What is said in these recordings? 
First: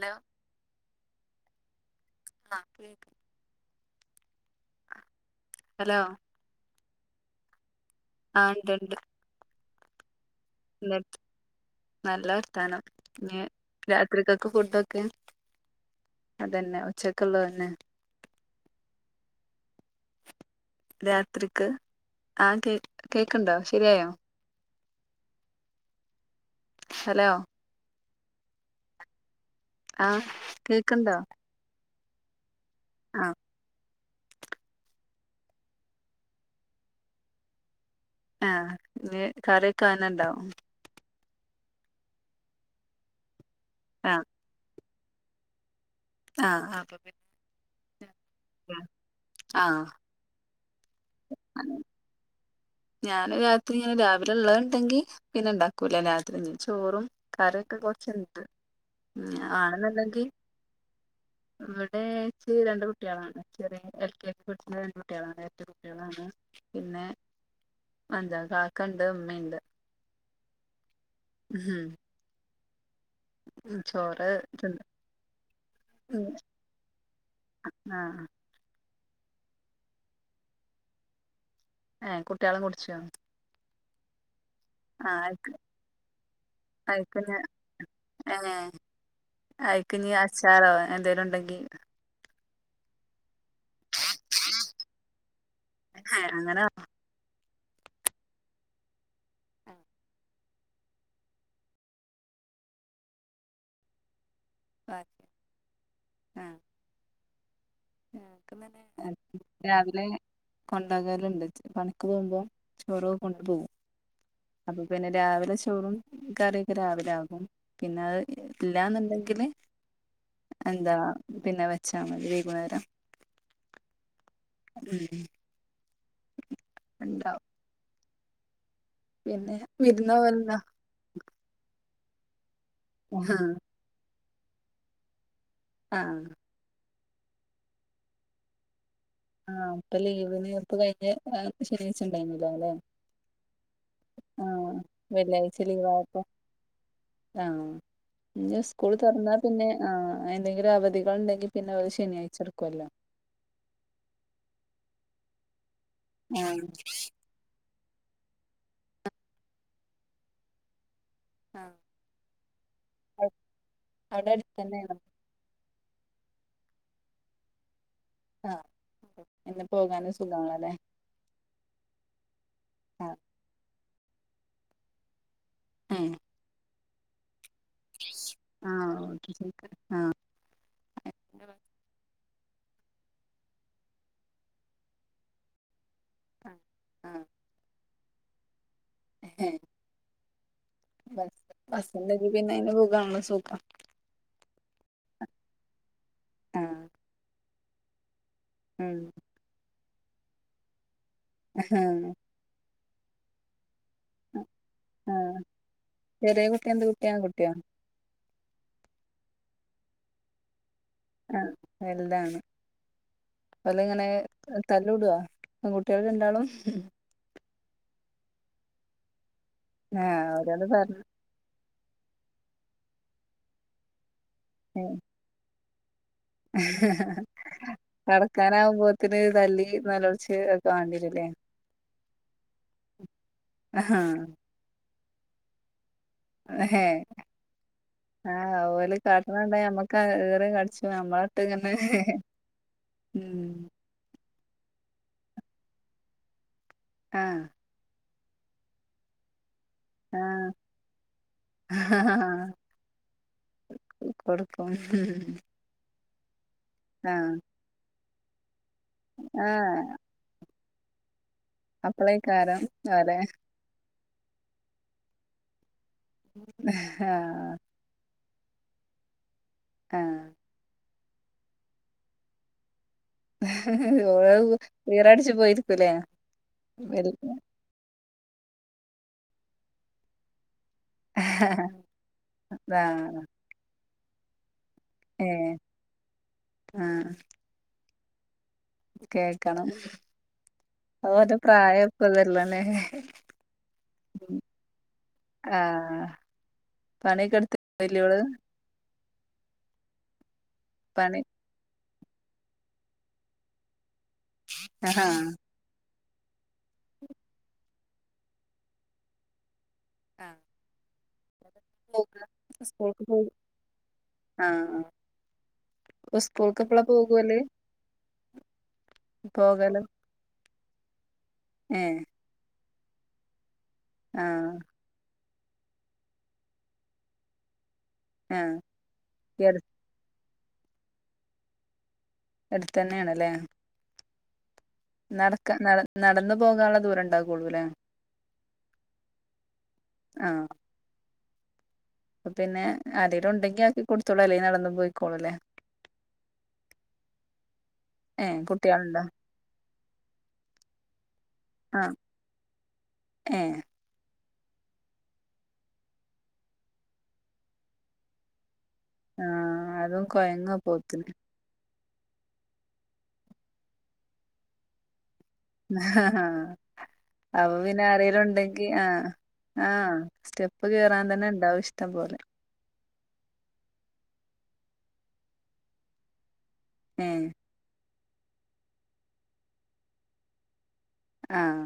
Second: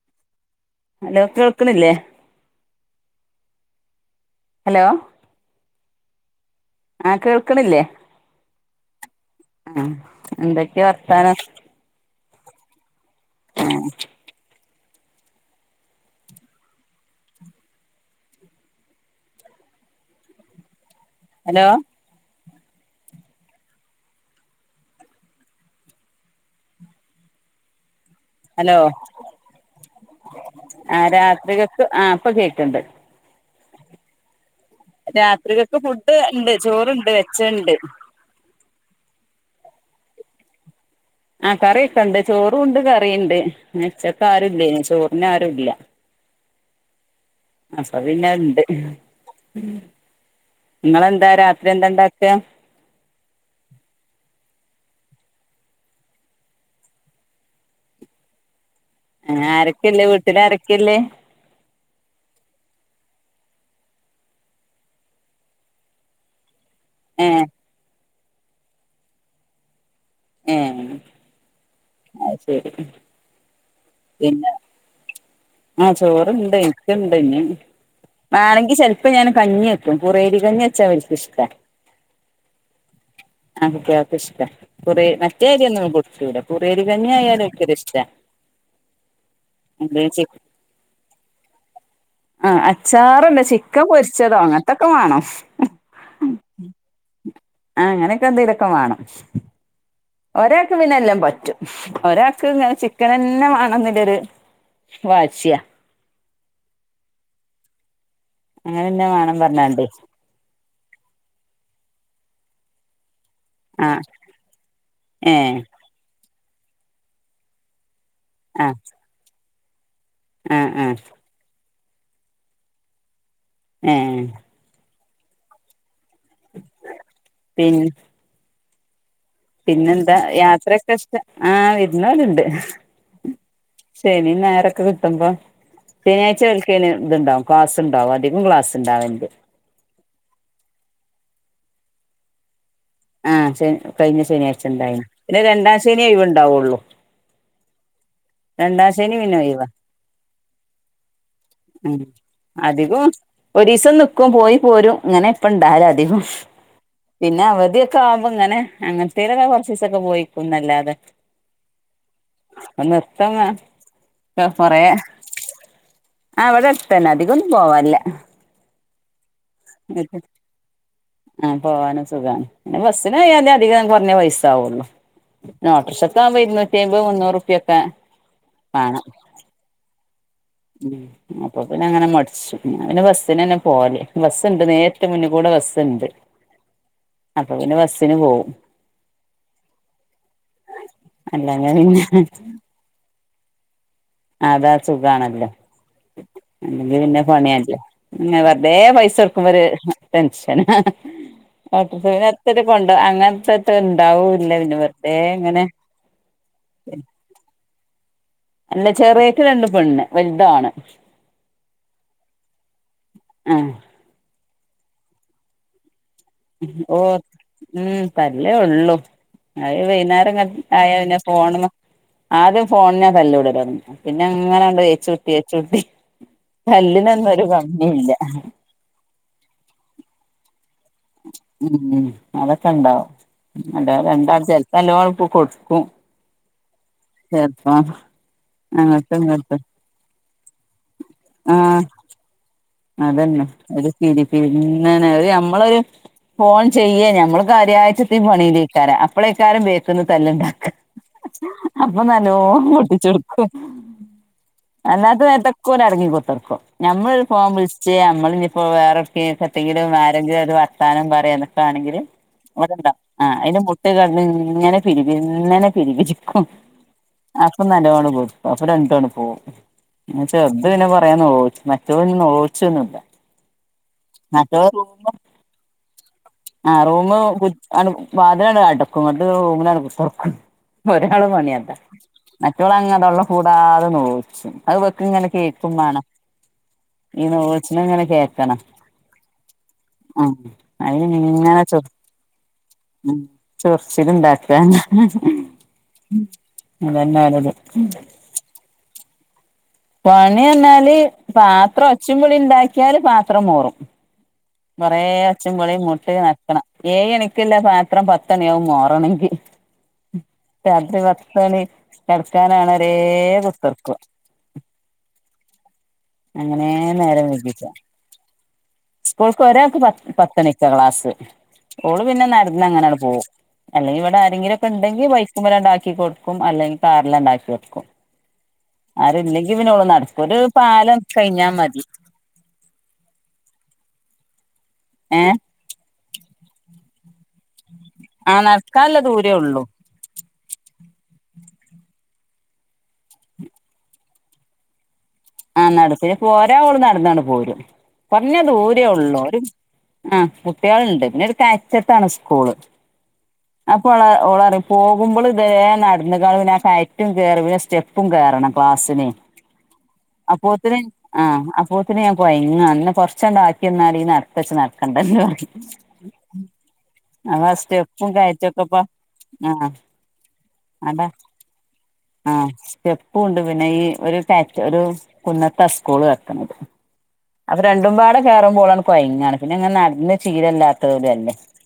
ല്ല ഹലോ കേൾക്ക്ണില്ലേ ആഹ് കേക്ക് ഹലോ ഹലോ ആഹ് കേൾക്ക്ണില്ലേ ആഹ് ഉണ്ട് ഉണ്ട് ആഹ് എന്തൊക്കെയാ വർത്താനം ത്താനം ഇനി രാത്രിക്കൊക്ക ഫുഡോ ക്ക് അതന്നെ ഉച്ചയ്ക്കൊള്ള തന്നെ ഹലോ രാത്രിക്ക് ആഹ് കേ കേക്കുണ്ടോ ശരിയായോ ഹലോ ഹലോ ആഹ് ആ കേക്ക്ണ്ടോ രാത്രികക്ക് ആ അപ്പൊ കേക്ക്ണ്ട് ആ രാത്രികക്ക് ഫുഡ് ഇണ്ട് ചോറ്ണ്ട് വെച്ച ഇണ്ട് ആ ഇ കറിക്കാനണ്ടാവും [unintelligible] ആ കറിയൊക്കെണ്ട് ചോറുംണ്ട് കറിണ്ട് ആഹ് ഉച്ചക്ക് ആരുല്ലെനി ചോറിന് ആരുംല്ല ആ അപ്പോപിന്നെ അപ്പ പിന്നണ്ട് ആഹ് ങ്ങളെന്താ രാത്രി എന്താ ഇണ്ടാക്ക ഞാന് രാത്രി ഇങ്ങനെ രാവിലെ ഉള്ളത് ഇണ്ടെങ്കി പിന്നെ ഇണ്ടാക്കൂല രാത്രിഞ്ഞ് ചോറും കരിയൊക്കെ കൊറച്ചുണ്ട് ഉം ആരൊക്കെല്ലേ ആണെന്നുണ്ടെങ്കിൽ വീട്ടില് ആരൊക്കെല്ലേ ഇവിടെക്ക് രണ്ട് [inaudible] കുട്ടികളാണ് ചെറിയ എൽ കെ ജി പഠിക്കുന്ന കുട്ടികളാണ് എന്റെ കുട്ടികളാണ് പിന്നെ ഏ എന്താ കാക്കണ്ട് ഇമ്മീംണ്ട് ഏ ഉം അത് ശരി ഉം ചോറ് തിന്ന് ആ ഉം ചോറ്ണ്ട് ഇക്കണ്ട് ഇനി ആഹ് വാണെങ്കി ചെലപ്പോ ഞാൻ കഞ്ഞി വക്കും കുറേരി കഞ്ഞി വച്ചാ ഇവര്ക്കിഷ്ടാ ഏ കുട്ടിയെള് കുടിചോ ഇക്കാക്ക് ഇഷ്ടാ [inaudible] കുറെ മറ്റേ അരിയൊന്നും കൊടുത്തൂട കുറേരി കഞ്ഞി അയ്ക്ക്ഞ്ഞ് ആയാല് ഓൽക്കൊരു ഇഷ്ട്ട അയിക്ക്ഞ്ഞീ അച്ചാറോ എന്തേലും ഉണ്ടെങ്കി ആ അച്ചാറല്ല ചിക്കൻ പൊരിച്ചതോ അങ്ങനത്തോക്കെ മാണം ഏഹ് അങ്ങനെ ആ അങ്ങനെയൊക്കെ എന്തേലൂഒക്കെ മാണം ഒരാൾക്ക് പിന്നെ എല്ലം പറ്റും ഒരാൾക്ക് ങ്ങനെ ചിക്കനെന്നെ വാണംനില്ലൊരു ബാക്കി വാശിയ ഞങ്ങക്കങ്ങനെ അങ്ങനെന്നെ വേണം പറഞ്ഞാണ്ടേ രാവിലെ കൊണ്ടകലുണ്ട് പണിക്ക് പോകുമ്പോ [inaudible] ചോറവ് കൊണ്ട്പോകും ആഹ് അപ്പൊ പിന്നെ രാവിലെ ഏഹ് ചോറും കറിയൊക്കെ രാവിലെയാകും പിന്നത് ആഹ് ഇല്ലാന്നുണ്ടെങ്കില് ആഹ് ആഹ് എന്താ പിന്നെ വച് [unintelligible] ഏ ഉം [unintelligible] [inaudible] [inaudible] ഉണ്ടാവും പിന്ന [unintelligible] പിന്നെ വിരുന്ന് പിന്നെന്താ പോവലുണ്ടോ യാത്രക്കിഷ്ട്ട ആ വിരുന്ന് പോകലുണ്ട് ആ ശനി ഞായറൊക്കെ കിട്ടുമ്പോ ആഹ് ശനിയാഴ്ച്ച ഇവൽക്കയിന് ഇതുണ്ടാവും ക്ലാസ് ഉണ്ടാവും അധികം ക്ലാസ് ഇണ്ടാവണ്ട് അതർപ്പ് കഴിഞ്ഞ ശനിയാഴ്ച ഉണ്ടായിരുന്നല്ലോ അല്ലേ [unintelligible] ആ ചെ കഴിഞ്ഞ ശനിയാഴ്ച ഇണ്ടായിന് പിന്നെ വെള്ളിയാഴ്ച രണ്ടാം ശനി ലീവായപ്പോ ഒഴിവു ഉണ്ടാവുള്ളു ഇഞ്ഞ് സ്കൂൾ തുറന്നാൽ പിന്നെ ആ എന്തെങ്കിലും അവധികളുണ്ടെങ്കിൽ പിന്നെ ഓര് ശനിയാഴ്ച എടുക്കല്ലോ ഒരു ക്കും പോയി പോരും ഇങ്ങനെ ഇപ്പണ്ടാല് അധികും ആഹ് പിന്നെ അവധി കാബ് ഇങ്ങനെ അങ്ങനത്തെലൊക്കെ കുറച്ച്ചീസം ഒക്കെ പോയിക്കുംന്നല്ലാതെ ആ ആ കൊറെ ആ ഇവടട്ത്തന്നെ അധികം ഒന്നും പോവാനില്ല ആ ആ പോവാനും സുഖാണ് പിന്നെ ആഹ് ബസിലായാലും അധികം പിന്നെ പൈസകോള്ളൂ പിന്നെ ഏഹ് ഓട്ടോറിക്ഷക്ക് ആകുമ്പോ ഇുന്നൂറ്റി അമ്പത് മുന്നൂറ്റി റുപിയയൊക്കെ ആഹ് ഓക്കെ ശ ക ആഹ് ഉം അപ്പൊ പിന്നെ അങ്ങനെ മടിച്ചു ഞാപിന്നെ ബസ്സിനന്നെ പോവല് ബസ്സ്ണ്ട് നേരിട്ട് മുന്നിക്കൂടെ ബസ്സ്ണ്ട് അപ്പൊ പിന്നെ ബസ്സിന് പോവും ഏ ബസ് അല്ലെങ്കി പിന്നെ ബസ്സ്ണ്ടെങ്കിൽ പിന്നെ അയിന് പോകാണലോ സു അതാ സുഖാണല്ലോ ആഹ് അല്ലെങ്കി പിന്നെ പണിയല്ലേ പിന്നെ വെറുതേ ഉം പൈസൊടുക്കുമ്പൊര് ടെഷനാ ഹ് ഹ് ആഹ് ഓട്ടോർഷേലെത്രെ ണ്ട് അങ്ങനത്തെത്തണ്ടാവൂല്ല പിന്നെ ആഹ് വെറുതേങ്ങനെ ചെറിയ കുട്ടി എന്ത് കുട്ടിയാ ആൺകുട്ടിയോ അല്ല ചെറിയേക്ക് രണ്ട് പെണ്ണ് വല്താണ് ആ വല്താണ് ആഹ് ഓല്ങ്ങനേ തല്ലൂടോ അങ്ങോട്ട് ല് രണ്ടാളും ഹും ഓ ഉം തല്ലേ ഉള്ളൂ അയ് ആഹ് വൈന്നേരംങ്ങട് ഓരോന്ന് ആയ പറഞ്ഞ് പിന്നെ ഫോണ് മെ ആദ്യം ഫോണിനാ തല്ലൂടൊലൊടങ്ങ പിന്നെ അങ്ങനണ്ട് ഏച്ചൂട്ടി ഏച്ചൂട്ടി ഹ് ഹ് തല്ലിനൊന്നും ഒരു ഹാ കമ്മിയില്ല കടക്കാനാവുമ്പോത്തിന് തല്ലി നെലോളിച്ച് ഒ ഉം അതൊക്കെണ്ടാവും ആഹ് അല്ലാതെ എന്താ ചെലപ്പല്ലോ പുകൊടുക്കും ഹേ ആഹ് ഓല് അങ്ങട്ടും കാട്ട്ണണ്ട ഇങ്ങട്ടും ഞമ്മക്ക് ഈറിം കരചിക്കണ് നമ്മളെട്ട്ങ്ങനെ ആഹ് ഹേ അതന്നെ ഒരു തിരി [unintelligible] നമ്മൾ ഒരു ഫോൺ ചെയ്യേ ഞമ്മൾ ആഹ് കാര്യായിറ്റിപ്പോ ഈ പണീലേക്കാരം അപ്പളേക്കാരം വര് ര്ന്ന് ആഹ് തല്ല്ണ്ടാക്ക ഹ് ഹ് അപ്പൊ നല്ലോണം പൊട്ടിച്ചൊട്ക്കും കൊടുക്കും അല്ലാത നേര്ത്തൊക്കെ ഓല് അടങ്ങി കു ർക്കും ഞമ്മളൊരു ആഹ് ഫോൺ വിളിച്ചേ ഞമ്മളിഞ്ഞിപ്പോ വേറെവിടക്കേല് ആഹ് എതെങ്കിലും ആരെങ്കിലും ഒര് വർ ത്താനം പറയേ നിക്കാണെങ്കില് അപ്പളേക്കാരം ഓരെന്താ ഓലെ ആഹ് അയ്ന് മു ന്നിൽകെട്ന്ന്ങ്ങനെ പിരിപിരിന്നനെ പിരി പിരിക്കും ഹ് ആഹ് അപ്പൊ നല്ലോണ്കൊടു അപ്പൊ രണ്ടും അങ്ങട് പോവും പിന്നെ ആഹ് ചെർത് പിന്നെ കൊറേ നൊലോളിച്ചും മറ്റോല് പിന്നെ നൊലോളിച്ചൊന്നുല്ല ഹ് ഹ് ഹെ ഓ ഈറടിച്ച് പോയിരിക്കൂലേ ആഹ് വൽ റൂമ് കു അങ്ങട് വാതിലങ്ങട്ട് അടക്കും ഇന്നിട്ട് റൂമിലങ്ങട്കുത്തിർക്കും ഒരാളെ പണിയതാ മറ്റോളങ്ങതൊഉള്ള ആഹ് പൂടാതെ നൊലോളിച്ചും അത് വ്ക്ക്ങ്ങനെ ഏഹ് കേക്കും വാണം ആഹ് ഈ നൊലോളിച്ച്ണത്ങ്ങനെ കേക്കണം കേക്കണം ഉം അയിന് ഓന്റെ പ്രായം ഇപ്പ ഇതല്ലണേ ചൊറിച്ചില്ണ്ടാക്കാ ഹ് ഹാ ആഹ് പണിയൊക്കെ അതന്നാണ്ത് എടുത്ത് വല്യോള് പണി പറഞ്ഞാല് പണി പാത്രം ഒച്ചിംവിളിണ്ടാക്കിയാല് പാത്രം മോറും കൊറേ ആഹ് ഒച്ചിംവിളീം കു നക്കണം ഏഴ്ണിക്കല്ല പാത്രം പത്തണിയാവും മോറണെങ്കി രാത്രി പത് ത്ത്ണി പോക കടക്കാനാണ ഒരേ സ്കൂൾക്ക് പോയി കുത്തിർക്കും ആഹ് ആഹ് സ്കൂൾക്ക് അങ്ങനേ എപ്പളാ നേരം പോകോല് വെഗ്ഗിച്ച സ്കൂൾക്ക് ഒരാക്ക് പോകല് പത് പത്തണിക്കാ ക്ലാസ് ഏഹ് ഓള് പിന്നെ നടന്നങ്ങനന് പോവും അല്ലെങ്കി ഇവിടെ ആഹ് ആരെങ്കിലൊക്കെണ്ടങ്കിൽ ബൈക്കുമ്മലണ്ടാക്കി കൊടുക്കും അല്ലെങ്കി കാറിലണ്ടാക്കി കൊടുക്കും ആഹ് ഈ ആരുല്ലെങ്കി അടു പിന്നെ ഓള് നടക്കും ഒരു പാലം കഴിഞ്ഞാ മതി എടുത്തന്നേ ആണല്ലേ ഏഹ് നടക്ക നട നടന്നു പോകാള്ള ദൂരം ഉണ്ടാകൊള്ളുലേ ആഹ് നടക്കാള്ള ദൂരേ ഉള്ളൂ ആഹ് പിന്നെ ആരേലും ഉണ്ടെങ്കി ആക്കികൊടുത്തോളും അല്ലങ്കി നടന്നു പോയി ആഹ നടത്തി പോരാ ഏ കുട്ടികളുണ്ടോ ആഹ് കുട്ടികളുണ്ട് പിന്നെ ഒരു ആഹ് കയറ്റത്താണ് സ്കൂള് ഏ അപ്പൊ ഓളെ പോകുമ്പോൾ ബേ നടന്ന് പാസിനെ ആ അതും കൊയങ്ങും അപ്പോത്തിന് പോത്തിന് ആ [unintelligible] [inaudible] [inaudible] അതാ സ്റ്റെപ്പും കയറ്റൊക്കെപ്പ ആഹ് ആഹ സ്റ്റെപ്പ് കേറാൻ തന്നെ ഇണ്ടാവും ഇഷ്ടംപലെ സ്റ്റെപ്പും ഉണ്ട് പിന്നെ ഈ ഒരു കയറ്റും ഒരു കുന്നത്ത സ്കൂൾ പറഞ്ഞു ഏ അപ്പൊ രണ്ടുംപാട കേയറുമ്പോ ഓളണ്ട് കൊയങ്ങാണ് പിന്നെ ഇങ്ങെനെ നടന്ന് ചീരല്ലാ [inaudible] ലല്ലേ ആഹ്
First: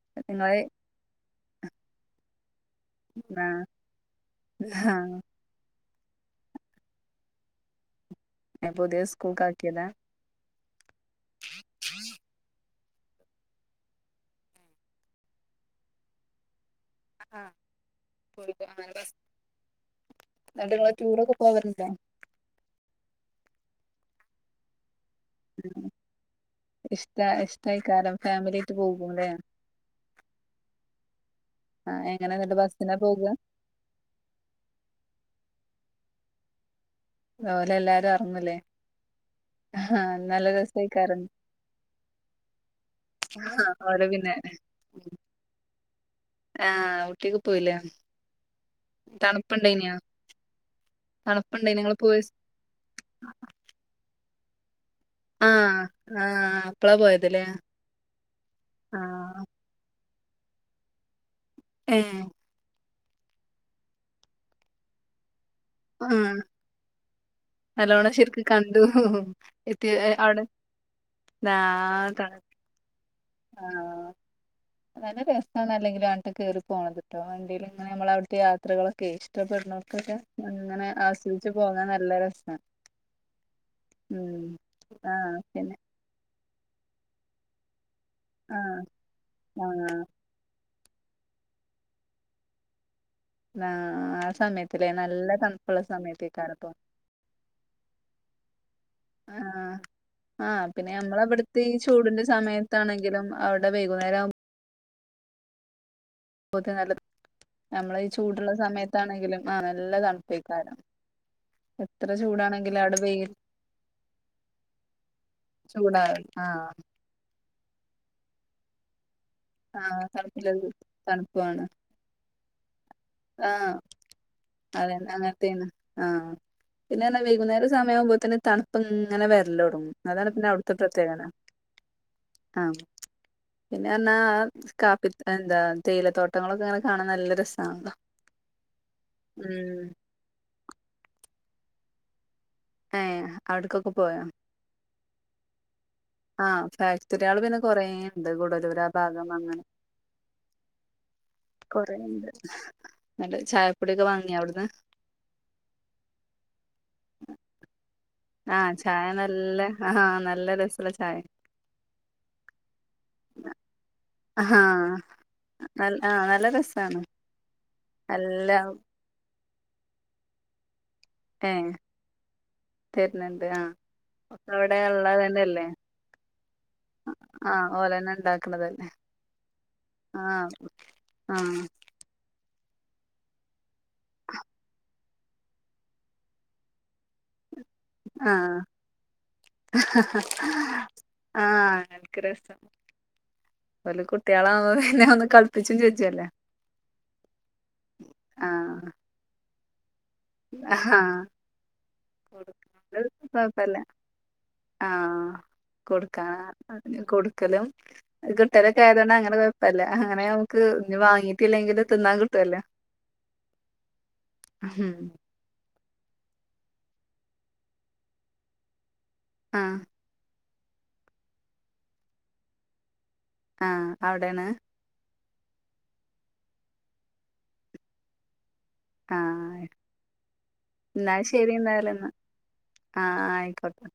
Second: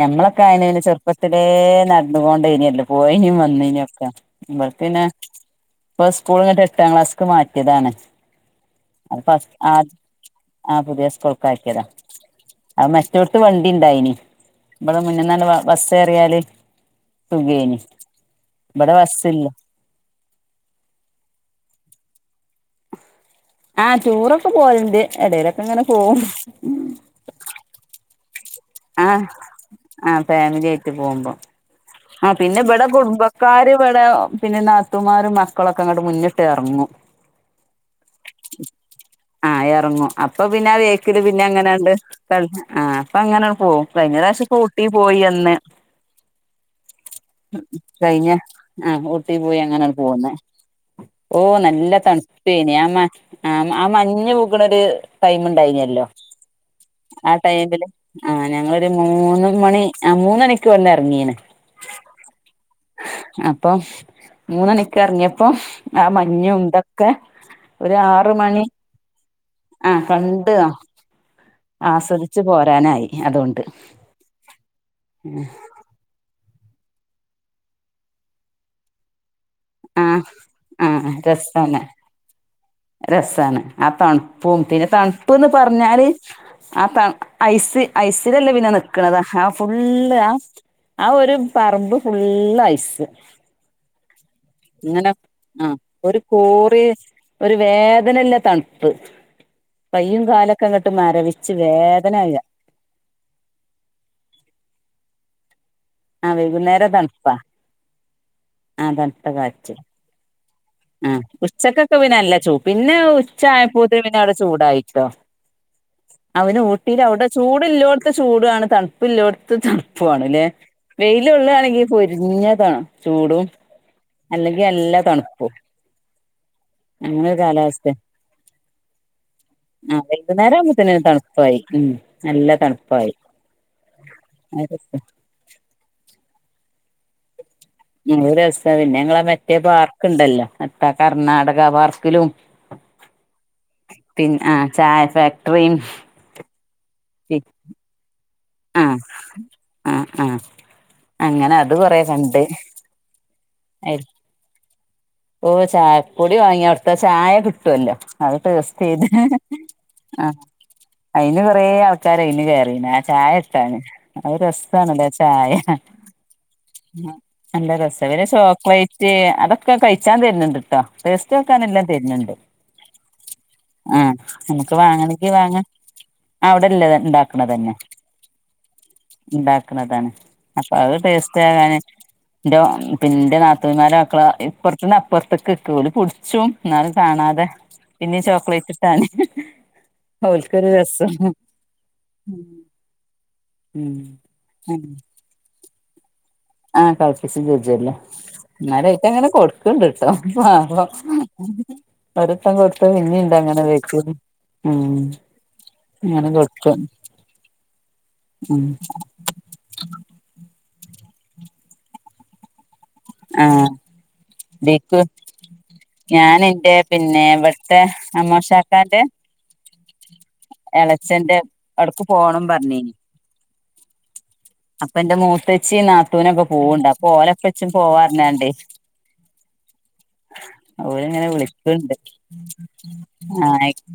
ഞമ്മളൊക്ക നിങ്ങള് ആയന്ന് ചെറുപ്പത്തിലേ നടന്നുകൊണ്ട് ഏനല്ലോ പോയിനും ആഹ് വനിന്നും ഒക്കെ ഇവര്ക്പിന്നെ ആഹ് [unintelligible] പുതിയ സ്കൂൾക്ക് ആക്കിയതാ [inaudible] ആ മറ്റോടത്ത് വണ്ടി ഉണ്ടായിനി ഇവിടെ മുനിന്നാണ്ട് ബസ്സ്കേറിയാൽ ആ, സുഖേന് പോയിട്ട് അങ്ങനെ ഇവിടെ ബസ്. ബസ്സില്ല എന്നിട്ട് നിങ്ങൾ ടൂറൊക്കെ പോവലുണ്ടോ [inaudible] ആഹ ടൂറൊക്കെ പോവലുണ്ട് എവടെയിലൊക്കെ ഇഷ്ട ഇഷ്ടായിക്കാരം ഫാമിലി ആയിട്ട് ആഹ് പോകുംല്ലേ ആ ഫാമിലി ആയിട്ട് പോവുമ്പോ ആ എങ്ങനെ എന്നിട്ട് പിന്നെ ഇവിടെ ബസ്സിനാ പോക കുടുംബക്കാര് ഇവിടെ പിന്നെ നാ മക്കളൊക്കെ അങ്ങട്ട് മുന്നിട്ട് ഇറങ്ങും ഓൽ എല്ലാരും എറങ്ങുല്ലേ ആഹ ഇറങ്ങും അപ്പൊ പിന്നെ ആ ബേക്കില് പിന്നെ അങ്ങനെയണ്ട് ആ അപ്പൊ അങ്ങനെ ആഹ് പോവും [inaudible] ഓലെ കഴിഞ്ഞ പിന്നെ പ്രാവശ്യം പ്പൊ ഊട്ടി ആഹ് ഊട്ടിക്ക് പോയില്ലേ കഴിഞ്ഞ ആ ഊട്ടി പോയി തണുപ്പുണ്ടായിനോ അങ്ങനണ്ട് പോന് ഓ തണുപ്പുണ്ടായിനോ നല്ല നിങ്ങള് പോയ സ് ടൈമ് ആഹ് ഉണ്ടായിനല്ലോ ആഹ് അപ്പളാ ആ പോയതല്ലേ ടൈമില് [inaudible] ആ ഞങ്ങളൊരു ആഹ് മൂന്ന് മണി ആ മൂന്നരാക്ക് വുട്ന്ന് ഇറങ്ങീന് ആഹ അപ്പൊ മൂന്നണിക്ക് ഇറിങ്ങിയപ്പോ ആ ആഹ് മഞ്ഞും ഇതൊക്കെ [inaudible] ഒ നല്ലോണം ആറ് ശരിക്ക് മണി കണ്ടു എത്തി അവിടെ ആസ്വദിച്ചു പോരാനായി [inaudible] ആഹ നല്ല രസാണല്ലെങ്കിലും കാട്ടിക് കേറി പോണത്ട്ടോ വണ്ടീൽ ഇങ്ങനെ നമ്മൾ ആ ഇഷ്ടപ്പെടുന്നവർക്കൊക്കെ അങ്ങനെ ആ ആസ്വദിച്ച് രസാണ് പോകാൻ നല്ല രസമാണ് [inaudible] ആഹ് പിന്നെ ആ ത ഐസ് ഐസിലല്ലേ പിന്നെ ആഹ് നിക്കണത് ഹ ആഹ് ഫുള്ള് ആ ആ ഒരു പറമ്പ് ഫുള്ള് ഐസ് [inaudible] ആ ആസമയത്തില്ലേ ഇങ്ങനെ നല്ല ആ തണുപ്പുള്ള ഒരു സമയത്തേക്കാരപ്പോ കോറി ഒരു വേദനല്ല തണുപ്പ് ആ കയ്യും ആഹ കാലൊക്കെ അങ്ങട്ട് പിന്നെ നമ്മളെ മരവിച്ച് ഇവിടുത്തെ ഈ ചൂടിന്റെ വേദനയാ സമയ ത്താണെങ്കിലും [inaudible] ആ വൈകുന്നേരം നല്ല തണുപ്പാ നമ്മളെ ഈ ചൂടുള്ള ആ തണുത്ത സമയത്താണെങ്കിലും ആ കാറ്റ് നല്ല തണുപ്പേര്ക്കു ആ ഉച്ചക് ചൂടാണെങ്കിലും അവിടെ വെയിൽ [inaudible] അവന് ആഹ് ഊട്ടിൽ അവിടെ ചൂടല്ലോ [unintelligible] ത്ത് ചൂടാണ് തണുപ്പ ഇല്ലോടത്ത് ആഹ് തണുപ്പില്ലത് തണുപ്പാണ് ചൂടും ആഹ് അല്ലെങ്കിൽ നല്ല തണുപ്പും ആഹ പിന്നെ എന്ന് പറഞ്ഞ അങ്ങനെ വൈകുന്നേരസമയം ഒരു വൈകുന്നേരം കാലാവസ്ഥ സമയം ആകുമ്പോത്തന്നെ തണുപ്പും ഇങ്ങനെ ആ വരല്ലൊടങ്ങും അതാണ് പിന്നെ വൈകുന്നേരം അവിടുത്തെ ആവുമ്പോത്തിന് പ്രത്യേകത തണുപ്പായി ഉം നല്ല ആഹ് തണുപ്പായി പിന്നെ എന്നാ കാപ്പി എന്താ തേയിലത്തോട്ടങ്ങളക്ക ഇങ്ങനെ കാണാൻ നല്ല രസാണ് ഇനിയൊരു രസ പിന്നെ ഞങ്ങള് മറ്റേ പാർക്ക് ഉണ്ടല്ലോ അപ്പ കർണാടക പാർക്കിലും ഏഹ് അവിടക്കൊക്കെ പോയോ പിൻ ആഹ് ചായ ഫാക്ടറിയും ആഹ് ഫാക്ടറിയള് പിന്നെ കൊറെയുണ്ട് ഗുഡാലൂർ ആ ഭാഗം അങ്ങനെ ആ ആ അങ്ങനെ അത് കൊറെ കൊറേയിണ്ട് കണ്ട് നല്ല ചായപ്പൊടിയൊക്കെ വാങ്ങിയ അവിടുന്ന് ഓഹ് ചായപ്പൊടി വാങ്ങിയ അവിടുത്ത ചായ കിട്ടുവല്ലോ അത് ആഹ് ചായ ടെസ്റ്റേയ്തിന് നല്ല ആഹ് നല്ല രസള്ള ചായ അയിന് കൊറെേ ആൾക്കാര് അയിന് കേറീന് ആ ചാ ആയിട്ടാണ് അത് ആഹ് രസാണ് നല്ല ചായേം ആഹ് നൽ നല്ല രസാണ് പിന്നാ എന്തെ രസ പിന്നെ നല്ല ചോക്ലേറ്റ് അതൊക്കെ കഴിച്ചാൻ തരുന്നുണ്ട്ട്ടോ ടേസ്റ്റ് നോക്കാൻ ഏഹ് എല്ലാം തരുണുണ്ട് ആഹ് ഒക്കെ നിനക്ക് അവിടെ വാങ്ങാണെങ്കിൽ വാങ്ങ ഇള്ളതന്നെല്ലേ അവിടല്ലേ ഉണ്ടാക്കണ ആഹ് തന്നെ ഓലെന്നെ ഇണ്ടാക്ക്ണതല്ലേ ഇണ്ടാക്കണതാണ് ആഹ് അപ്പൊ അത് ടേസ്റ്റ് ആഹ് ആകാന് ന്റാ പിന്റാ നാത്തൂന്മാര മക്കളാ ഇപ്പർ ന്നാ അപ്പർത്തുക്ക് ഇട്ട് ഓല് പിടിച്ചും എന്നാലും കാണാതെ പിന്നെ ആഹ് ചോക്ലേറ്റ് കിട്ടാന് ആഹ് അങ്ങനെക്കെ രസ ഉം ഓല് കുട്ടികളാവുംമ്പ പിന്നെ ഒന്ന് കളിപ്പിച്ചും ചിരി ആഹ് കളിപ്പിച്ചും ചിരിച്ചുവെല്ല ആഹ് എന്നാലായിട്ട് അങ്ങനെ കൊടുക്ക്ണ്ട് [unintelligible] പാവം ആഹ് ഒരുത്തൻ കൊടുത്ത പിന്ന ഇണ്ട് അങ്ങനെ കൊഴപ്പല്ല ബാക്കിന്ന് ആഹ് കൊടുക്കാന കൊടുക്കും അതിനും കൊടുക്കലും ഉം കിട്ടലൊക്കെ ആയതുകൊണ്ട് അങ്ങനെ കൊഴപ്പല്ല അങ്ങനെ നമു ക്ക് പിന്നാ വാങ്ങീട്ടില്ലെങ്കിൽ തിന്നാൻ കിട്ടുവല്ല ആഹ് ഉം വീക്ക് ഞാനെന്റെ പിന്നെ ഇവിടുത്തെ അമ്മോഷാക്കാന്റെ ആഹ് അലക്സന്റെ ഇടക്ക് പോണം പറഞ്ഞിനി ആഹ് അവിടെണ് തെച്ചി നാത്തൂനക്ക പോവുണ്ട് അപ്പോ ഓലക്കച്ചും പോവാ അല്ലാണ്ട് ആഹ് എന്നാ ഓലിങ്ങനെ ശെരിയെന്നാൽ വിളിക്കണ്ട് എന്നാ ആഹ് ആയിക്കോട്ട്